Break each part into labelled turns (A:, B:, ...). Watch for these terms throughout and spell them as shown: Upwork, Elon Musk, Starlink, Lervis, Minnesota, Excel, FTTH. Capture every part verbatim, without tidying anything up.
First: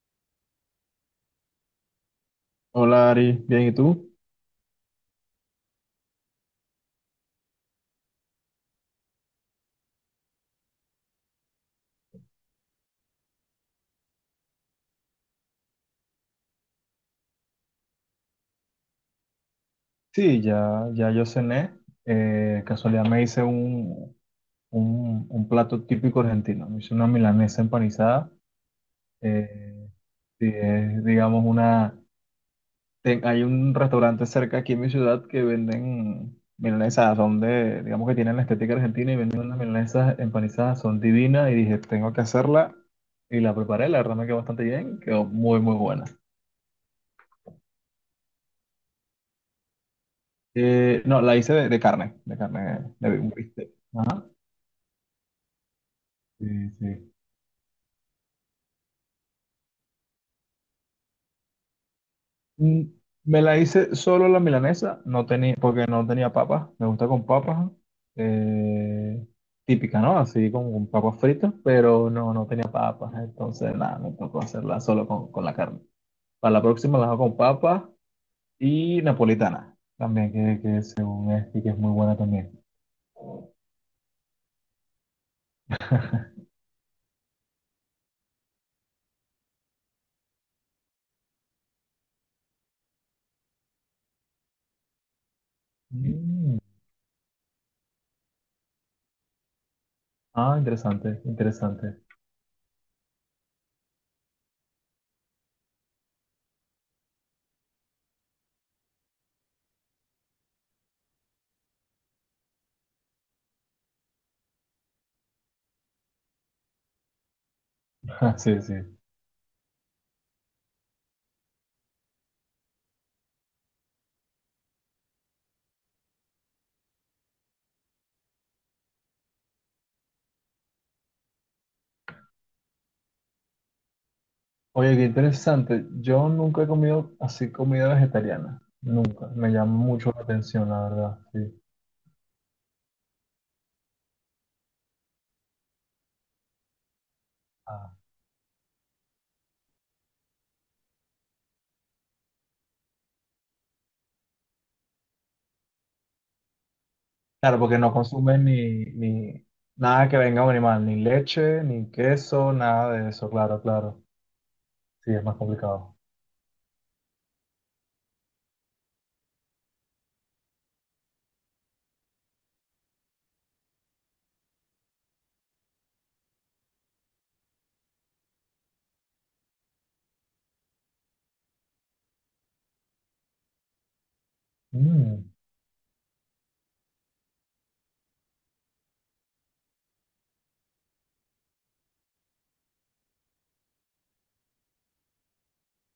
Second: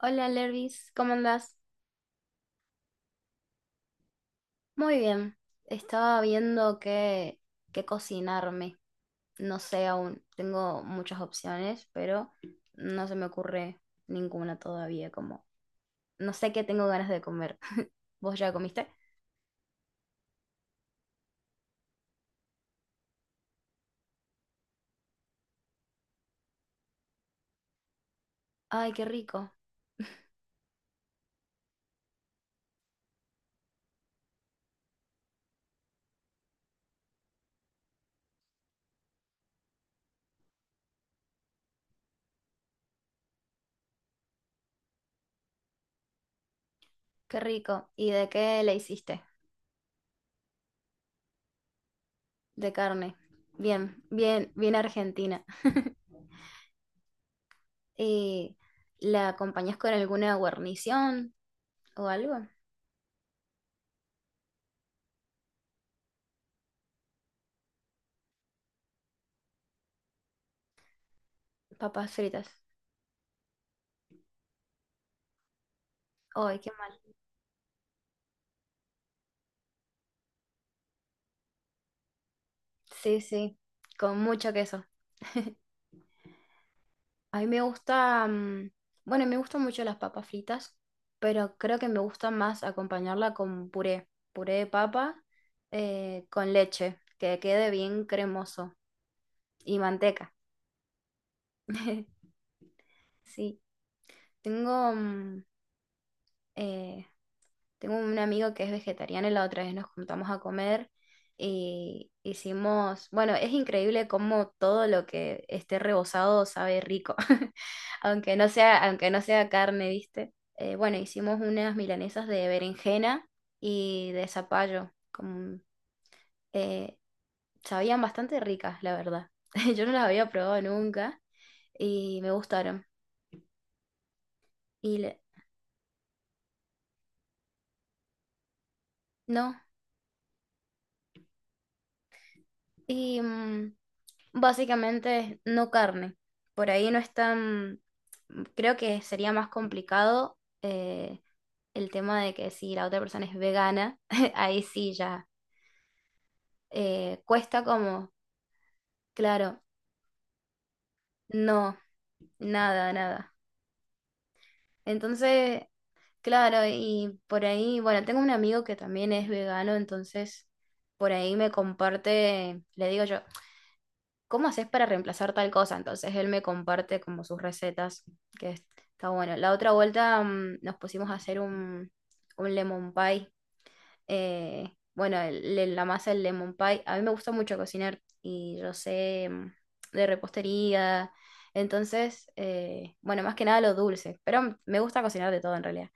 A: Hola Lervis, ¿cómo andás?
B: Hola Ari, bien, ¿y tú?
A: Muy bien. Estaba viendo qué, qué cocinarme. No sé aún. Tengo muchas opciones, pero no se me ocurre ninguna todavía. Como no sé qué tengo ganas de comer. ¿Vos ya comiste?
B: Sí, ya, ya yo cené. Eh, casualidad me hice un, un, un plato típico argentino. Me hice una milanesa empanizada.
A: Ay, qué rico,
B: Eh, sí, es, digamos, una. Ten- hay un restaurante cerca aquí en mi ciudad que venden milanesas. Son de, digamos que tienen la estética argentina y venden unas milanesas empanizadas. Son divinas y dije, tengo que hacerla. Y la preparé, la verdad me quedó bastante bien. Quedó muy, muy buena.
A: qué rico. ¿Y de qué le hiciste?
B: Eh, no, la hice de, de carne, de
A: De
B: carne, de
A: carne.
B: un bistec.
A: Bien,
B: Ajá.
A: bien, bien argentina.
B: Sí, sí.
A: ¿Y la acompañás con alguna guarnición o algo?
B: Mm, me la hice solo la milanesa, no tenía, porque no tenía papas. Me gusta con papas, eh, típica, ¿no? Así como con papas fritas, pero
A: Papas
B: no, no
A: fritas.
B: tenía papas. Entonces, nada, me tocó hacerla solo con, con la carne. Para
A: Ay,
B: la
A: qué
B: próxima la hago con papas y napolitana, también, que, que según es, y que es muy buena también.
A: Sí, sí, con mucho queso. A mí me gusta, mm, bueno, me gustan mucho las papas fritas, pero creo que me gusta más acompañarla con puré, puré de papa eh, con
B: Mm.
A: leche, que quede bien cremoso y manteca.
B: Ah, interesante, interesante.
A: Sí, tengo mm, eh, Tengo un amigo que es vegetariano y la otra vez nos juntamos a comer y hicimos, bueno, es increíble cómo todo lo que esté rebozado sabe rico, aunque no
B: Sí, sí.
A: sea, aunque no sea carne, ¿viste? Eh, bueno, hicimos unas milanesas de berenjena y de zapallo, como, eh, sabían bastante ricas, la verdad. Yo no las había probado nunca y me gustaron.
B: Oye,
A: Y
B: qué
A: le-
B: interesante. Yo nunca he comido así comida vegetariana. Nunca. Me
A: no,
B: llama mucho la atención, la verdad. Sí.
A: y mm, básicamente no carne. Por ahí no es tan,
B: Ah,
A: creo que sería más complicado eh, el tema de que si la otra persona es vegana, ahí sí ya eh,
B: claro,
A: cuesta
B: porque no
A: como,
B: consumen ni, ni
A: claro,
B: nada que venga de un animal, ni leche,
A: no,
B: ni queso,
A: nada,
B: nada de eso.
A: nada.
B: Claro, claro. Sí, es más
A: Entonces,
B: complicado.
A: claro, y por ahí, bueno, tengo un amigo que también es vegano, entonces por ahí me comparte, le digo yo, ¿cómo haces para reemplazar tal cosa? Entonces él me comparte como sus recetas, que es- está bueno. La otra vuelta mm, nos pusimos a hacer un, un lemon pie. Eh, bueno,
B: Mm.
A: el- el- la masa del lemon pie. A mí me gusta mucho cocinar y yo sé mm, de repostería. Entonces, eh, bueno, más que nada lo dulce, pero me gusta cocinar de todo en realidad.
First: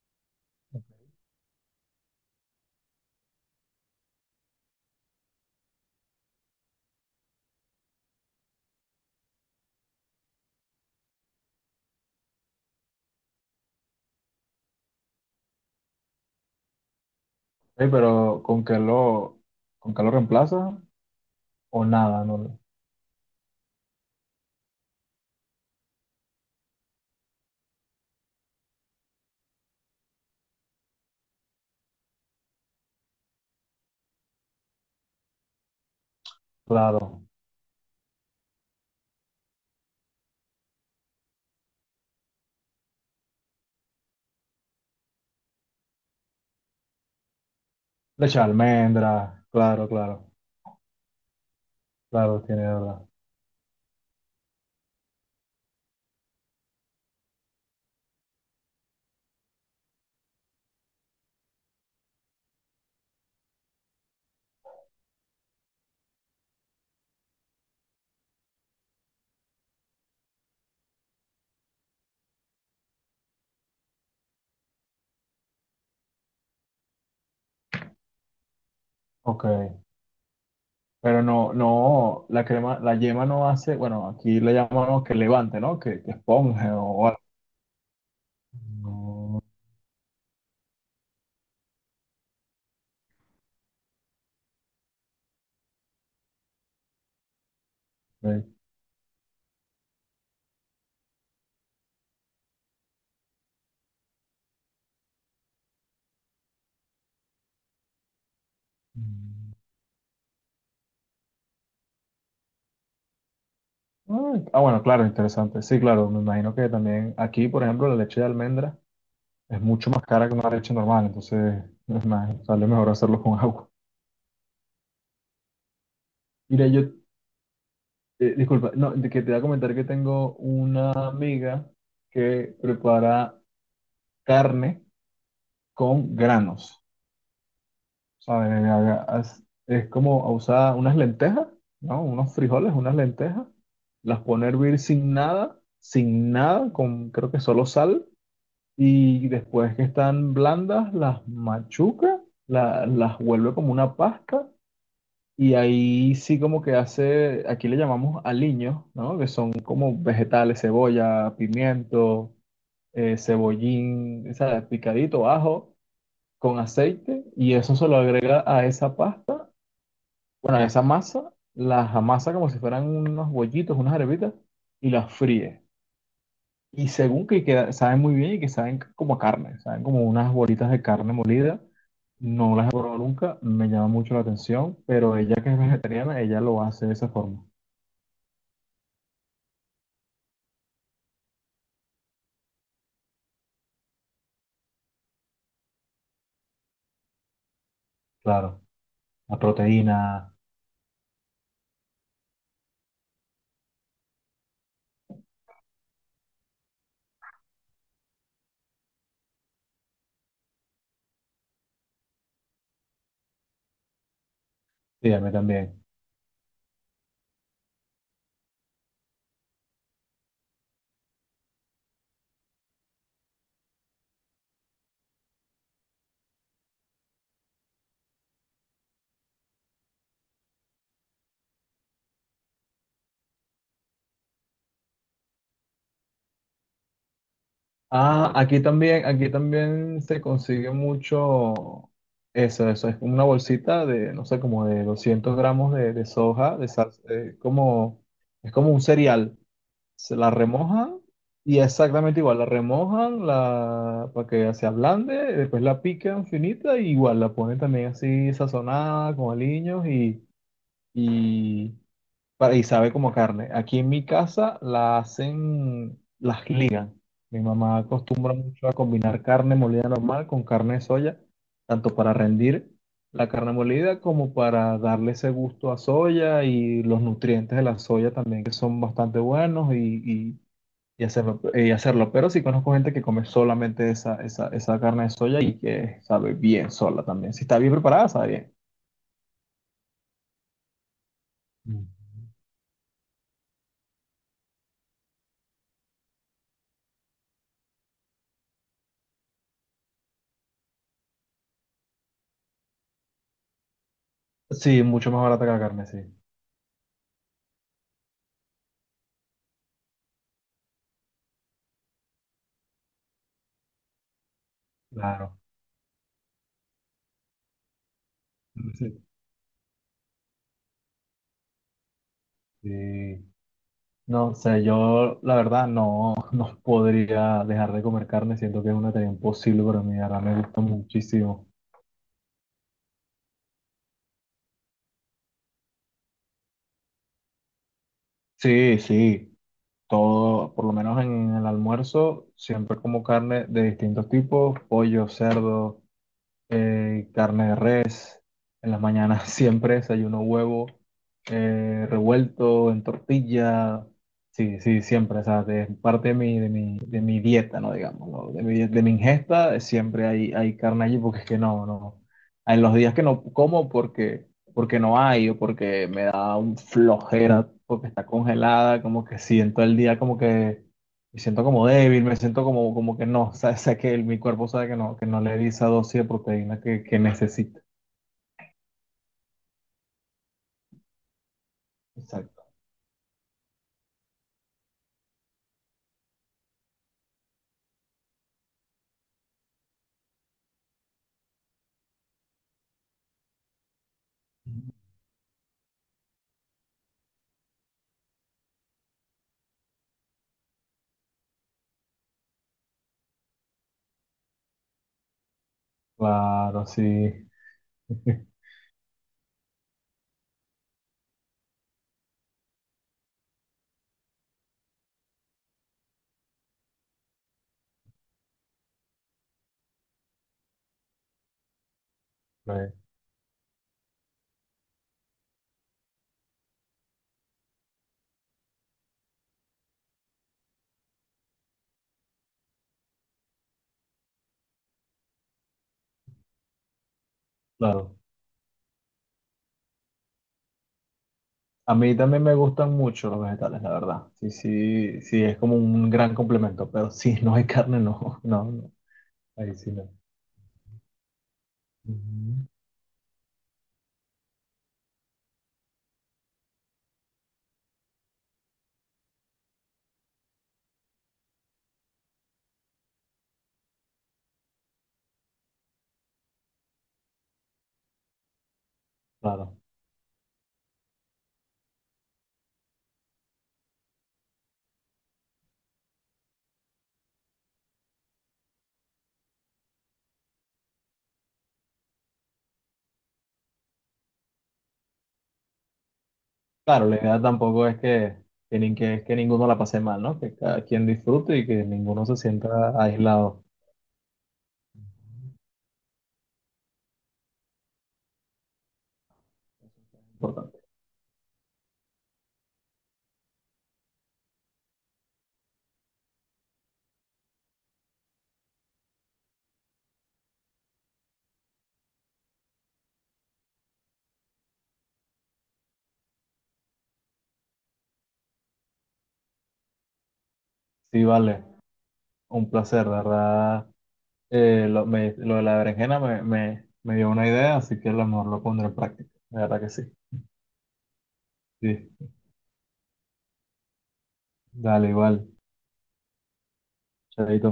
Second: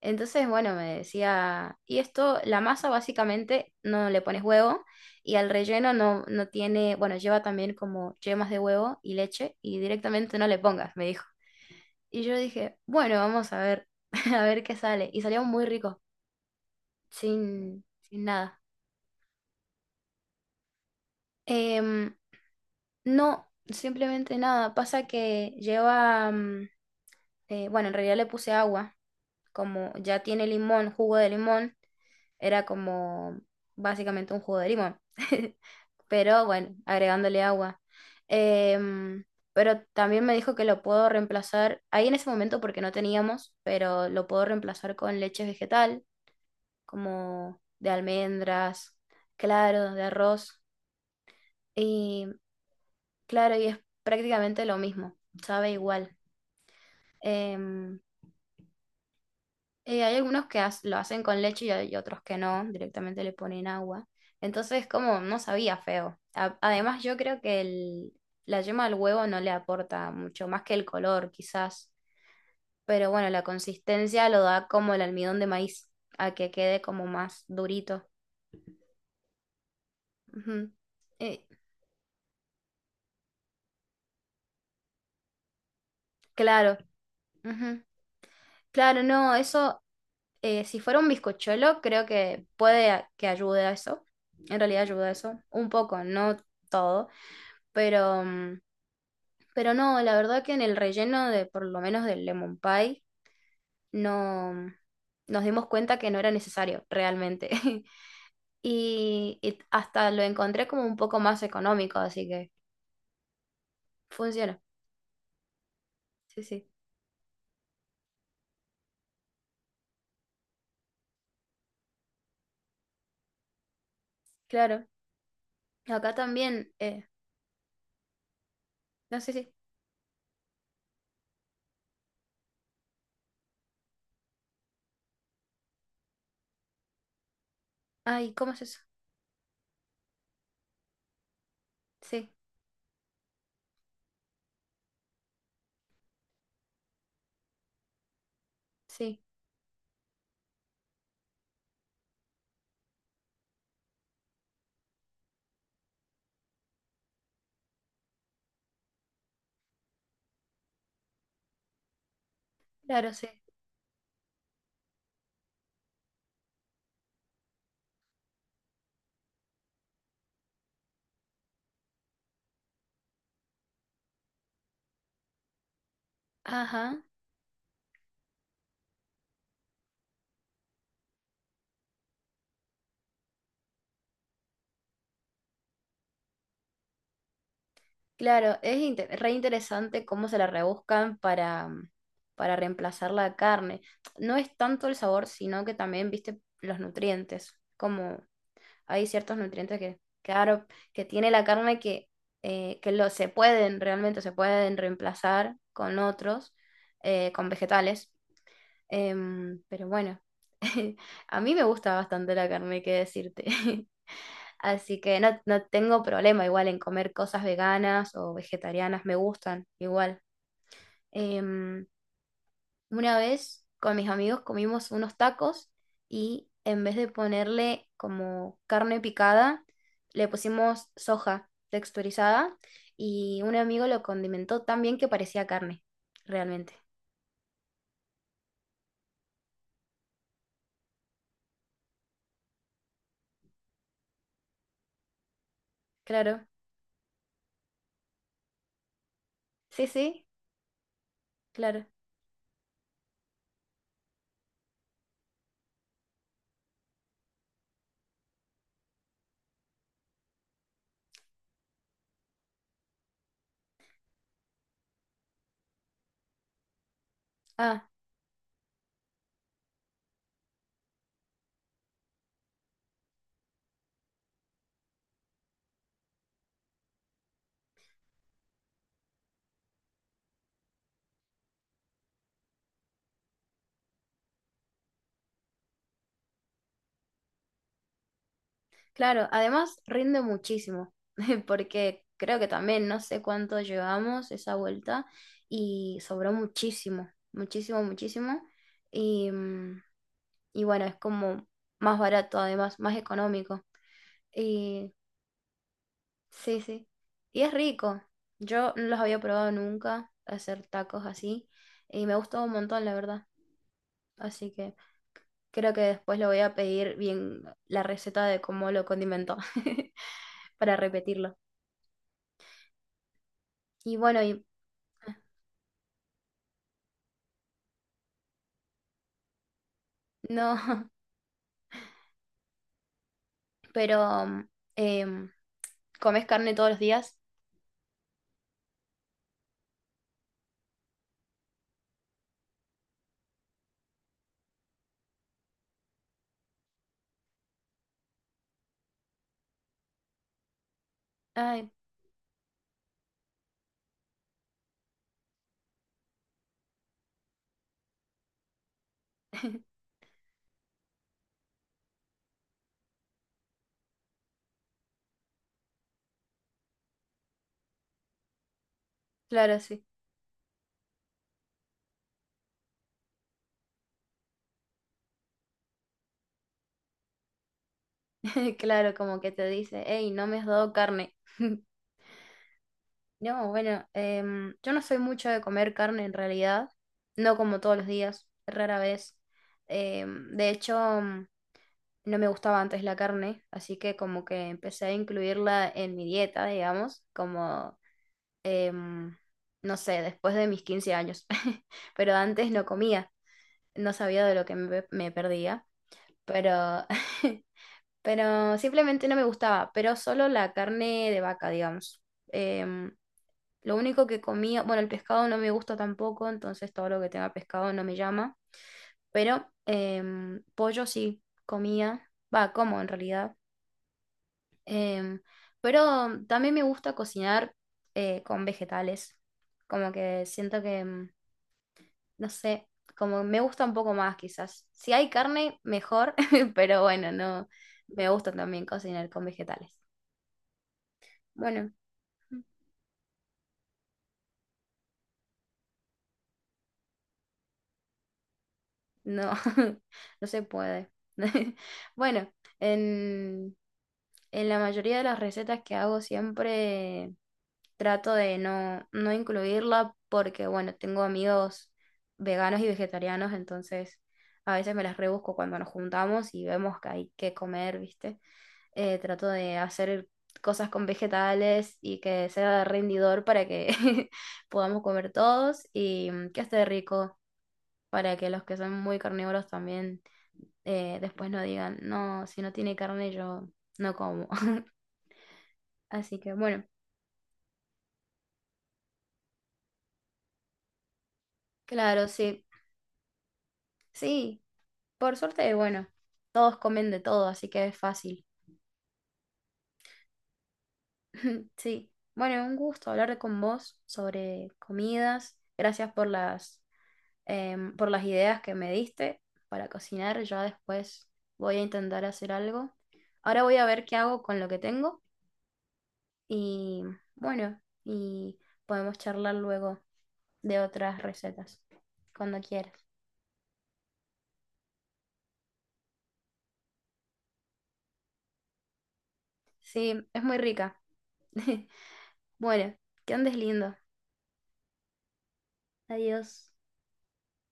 A: Entonces, bueno, me decía, y esto, la masa básicamente no le pones huevo y al relleno no, no tiene, bueno, lleva también como yemas de huevo y leche y directamente no le pongas, me dijo. Y yo dije, bueno, vamos a ver, a ver qué sale. Y salió muy rico, sin,
B: Ey,
A: sin
B: pero
A: nada.
B: ¿con qué lo, ¿con qué lo reemplaza? O
A: Em,
B: nada, no. lo-
A: no, simplemente nada. Pasa que lleva, mm, eh, bueno, en realidad le puse agua, como ya tiene limón, jugo de limón. Era como básicamente un jugo de limón, pero bueno,
B: Claro.
A: agregándole agua. Em, pero también me dijo que lo puedo reemplazar, ahí en ese momento porque no teníamos, pero lo puedo reemplazar con leche vegetal, como de
B: Leche de
A: almendras,
B: almendra. Claro,
A: claro, de
B: claro.
A: arroz. Y
B: Claro, tiene verdad.
A: claro, y es prácticamente lo mismo, sabe igual. Em, Eh, hay algunos que has- lo hacen con leche y hay otros que no, directamente le ponen agua. Entonces, como no sabía feo. A- además, yo creo que el- la yema al huevo no le aporta mucho, más que el color, quizás. Pero bueno, la consistencia lo da como el almidón de maíz, a que quede como más durito.
B: Ok.
A: Ujú.
B: Pero
A: Eh,
B: no, no, la crema, la yema no hace, bueno, aquí le llamamos que levante, ¿no? Que, que esponje
A: claro,
B: o algo.
A: ujú. Claro, no,
B: No,
A: eso, eh, si fuera un bizcochuelo, creo que puede a- que ayude a eso. En realidad ayuda a eso, un poco, no todo. Pero
B: ok.
A: mm, pero no, la verdad que en el relleno de, por lo menos del lemon pie, no nos dimos cuenta que no era necesario realmente. Y,
B: Mm.
A: y hasta lo encontré como un poco más económico, así que
B: Ah, ah,
A: funciona.
B: bueno, claro, interesante. Sí, claro, me
A: Sí,
B: imagino
A: sí,
B: que también aquí, por ejemplo, la leche de almendra es mucho más cara que una leche normal, entonces es más, sale mejor hacerlo con agua.
A: claro. Acá
B: Mira,
A: también,
B: yo,
A: eh,
B: eh, disculpa, no, de
A: no
B: que te
A: sé
B: voy a
A: si.
B: comentar que tengo una amiga que prepara carne con granos.
A: Ay,
B: ¿Sabes?
A: ¿cómo es eso?
B: Haga- haz- Es como usar unas lentejas, ¿no?
A: Sí,
B: Unos frijoles, unas lentejas, las pone a hervir sin nada, sin nada, con creo que solo sal,
A: sí,
B: y después que están blandas, las machuca, la- las vuelve como una pasta, y ahí sí como que hace, aquí le llamamos aliños, ¿no? Que son como vegetales, cebolla, pimiento,
A: claro,
B: eh,
A: sí.
B: cebollín, ¿sabes? Picadito, ajo, con aceite, y eso se lo agrega a esa pasta, bueno, esa masa las amasa como si fueran unos bollitos, unas arepitas, y las fríe. Y
A: Ajá.
B: según que queda- saben muy bien y que saben como a carne, saben como unas bolitas de carne molida. No las he probado nunca, me llama mucho la atención, pero ella que es vegetariana, ella lo hace de esa forma.
A: Claro, es inte- re interesante cómo se la rebuscan para, para reemplazar la carne. No es tanto el sabor, sino que también, viste, los nutrientes. Como
B: Claro,
A: hay ciertos
B: la
A: nutrientes que,
B: proteína,
A: claro, que tiene la carne que, eh, que lo, se pueden, realmente se pueden reemplazar con otros, eh, con vegetales. Em, pero bueno, a mí me gusta bastante la carne, qué decirte. Así
B: sí, a
A: que
B: mí
A: no, no
B: también.
A: tengo problema igual en comer cosas veganas o vegetarianas, me gustan igual. Em, una vez con mis amigos comimos unos tacos y en vez de ponerle como carne picada, le pusimos soja texturizada y un amigo lo condimentó tan bien que parecía carne, realmente.
B: Ah, aquí también, aquí también se consigue mucho eso, eso es como una bolsita de, no sé, como de doscientos gramos de, de
A: Claro,
B: soja, de salsa, eh, como, es como un cereal,
A: sí,
B: se
A: sí,
B: la remojan y
A: claro.
B: exactamente igual, la remojan la, para que se ablande, después la pican finita y igual la ponen también así sazonada con aliños y, para- y sabe como carne. Aquí en mi casa la hacen, las ligan. Mi mamá
A: Ah.
B: acostumbra mucho a combinar carne molida normal con carne de soya, tanto para rendir la carne molida como para darle ese gusto a soya y los nutrientes de la soya también que son bastante buenos y, y- y hacerlo, y hacerlo. Pero sí conozco gente que come solamente esa, esa, esa carne de soya y que sabe bien sola también. Si está bien preparada, sabe bien.
A: Claro, además rinde muchísimo,
B: Mm.
A: porque creo que también no sé cuánto llevamos esa vuelta y sobró muchísimo, muchísimo, muchísimo. Y, mm, y bueno, es como más barato además, más económico.
B: Sí,
A: Y
B: mucho más barata que la carne, sí.
A: sí, sí. Y es rico. Yo no los había probado nunca, hacer tacos así, y me gustó un montón, la verdad. Así que
B: Claro.
A: creo que después le voy a pedir bien la receta de cómo lo
B: Sí.
A: condimentó para repetirlo.
B: Sí.
A: Y bueno,
B: No
A: y
B: sé, yo la verdad no, no podría dejar de comer carne, siento que es una tarea imposible para mí, ahora me gusta
A: no,
B: muchísimo.
A: pero mm, em, ¿comes carne todos los días?
B: Sí, sí, todo, por lo menos en el almuerzo, siempre como carne de distintos tipos, pollo, cerdo. Eh, carne de res. En las mañanas siempre desayuno huevo,
A: Ay,
B: eh, revuelto en tortilla. Sí, sí, siempre. O sea, es parte de mi, de mi, de mi dieta, ¿no? Digamos, ¿no? De mi, de mi ingesta, eh, siempre hay, hay carne allí porque es que no, no. En los días que no como porque, porque no hay o porque me da un flojera porque está congelada, como que
A: claro,
B: siento el
A: sí.
B: día como que me siento como débil, me siento como, como que no, o sea, sé que el- mi cuerpo sabe que no, que no le di esa dosis de proteína que, que necesita.
A: Claro, como que te dice, hey, no me has dado carne.
B: Exacto.
A: No, bueno, em, yo no soy mucho de comer carne en realidad. No como todos los días, rara vez. Em, de hecho, mm, no me gustaba antes la carne, así que como que empecé a incluirla en mi dieta, digamos, como, em, no sé, después de mis quince años. Pero antes no comía. No sabía de lo que me, me perdía,
B: Claro,
A: pero,
B: sí.
A: pero simplemente no me gustaba, pero solo la carne de vaca, digamos. Em, lo único que comía, bueno, el pescado no me gusta tampoco, entonces todo lo que tenga pescado no me llama, pero em, pollo sí comía, va,
B: Ve,
A: como en realidad. Em, pero también me gusta cocinar eh, con vegetales, como que siento que... em, no sé, como me gusta un poco más quizás. Si hay carne, mejor, pero bueno, no,
B: claro.
A: me gusta también cocinar con vegetales. Bueno,
B: A mí también me gustan mucho los vegetales, la verdad. Sí, sí, sí, es como un gran complemento, pero si no hay carne, no, no, no,
A: no,
B: ahí sí no.
A: no se puede. Bueno,
B: Ujú.
A: en, en la mayoría de las recetas que hago siempre trato de no, no incluirla porque, bueno, tengo amigos veganos y vegetarianos, entonces a veces me las rebusco cuando nos juntamos y vemos que hay que comer, ¿viste? eh, trato de
B: Claro.
A: hacer cosas con vegetales y que sea rendidor para que podamos comer todos y mm, que esté rico para que los que son muy carnívoros también eh, después no digan, no, si no tiene carne yo no como. Así que bueno,
B: Claro, la idea tampoco es que, que, nin- que, que ninguno la pase mal, ¿no? Que cada quien disfrute y que ninguno
A: claro,
B: se
A: sí,
B: sienta aislado.
A: sí, por suerte, bueno, todos comen de todo, así que es fácil.
B: Importante.
A: Sí, bueno, un gusto hablar con vos sobre comidas. Gracias por las em, por las ideas que me diste para cocinar. Ya después voy a intentar hacer algo. Ahora voy a ver qué hago con lo que tengo y bueno, y podemos charlar luego de otras
B: Sí, vale.
A: recetas, cuando
B: Un
A: quieras.
B: placer, de verdad. Eh, lo, me- lo de la berenjena me, me, me dio una idea, así que a lo mejor lo pondré en práctica. De verdad que sí.
A: Sí, es muy rica.
B: Sí,
A: Bueno, que andes lindo.
B: dale, igual.
A: Adiós.
B: Chaito.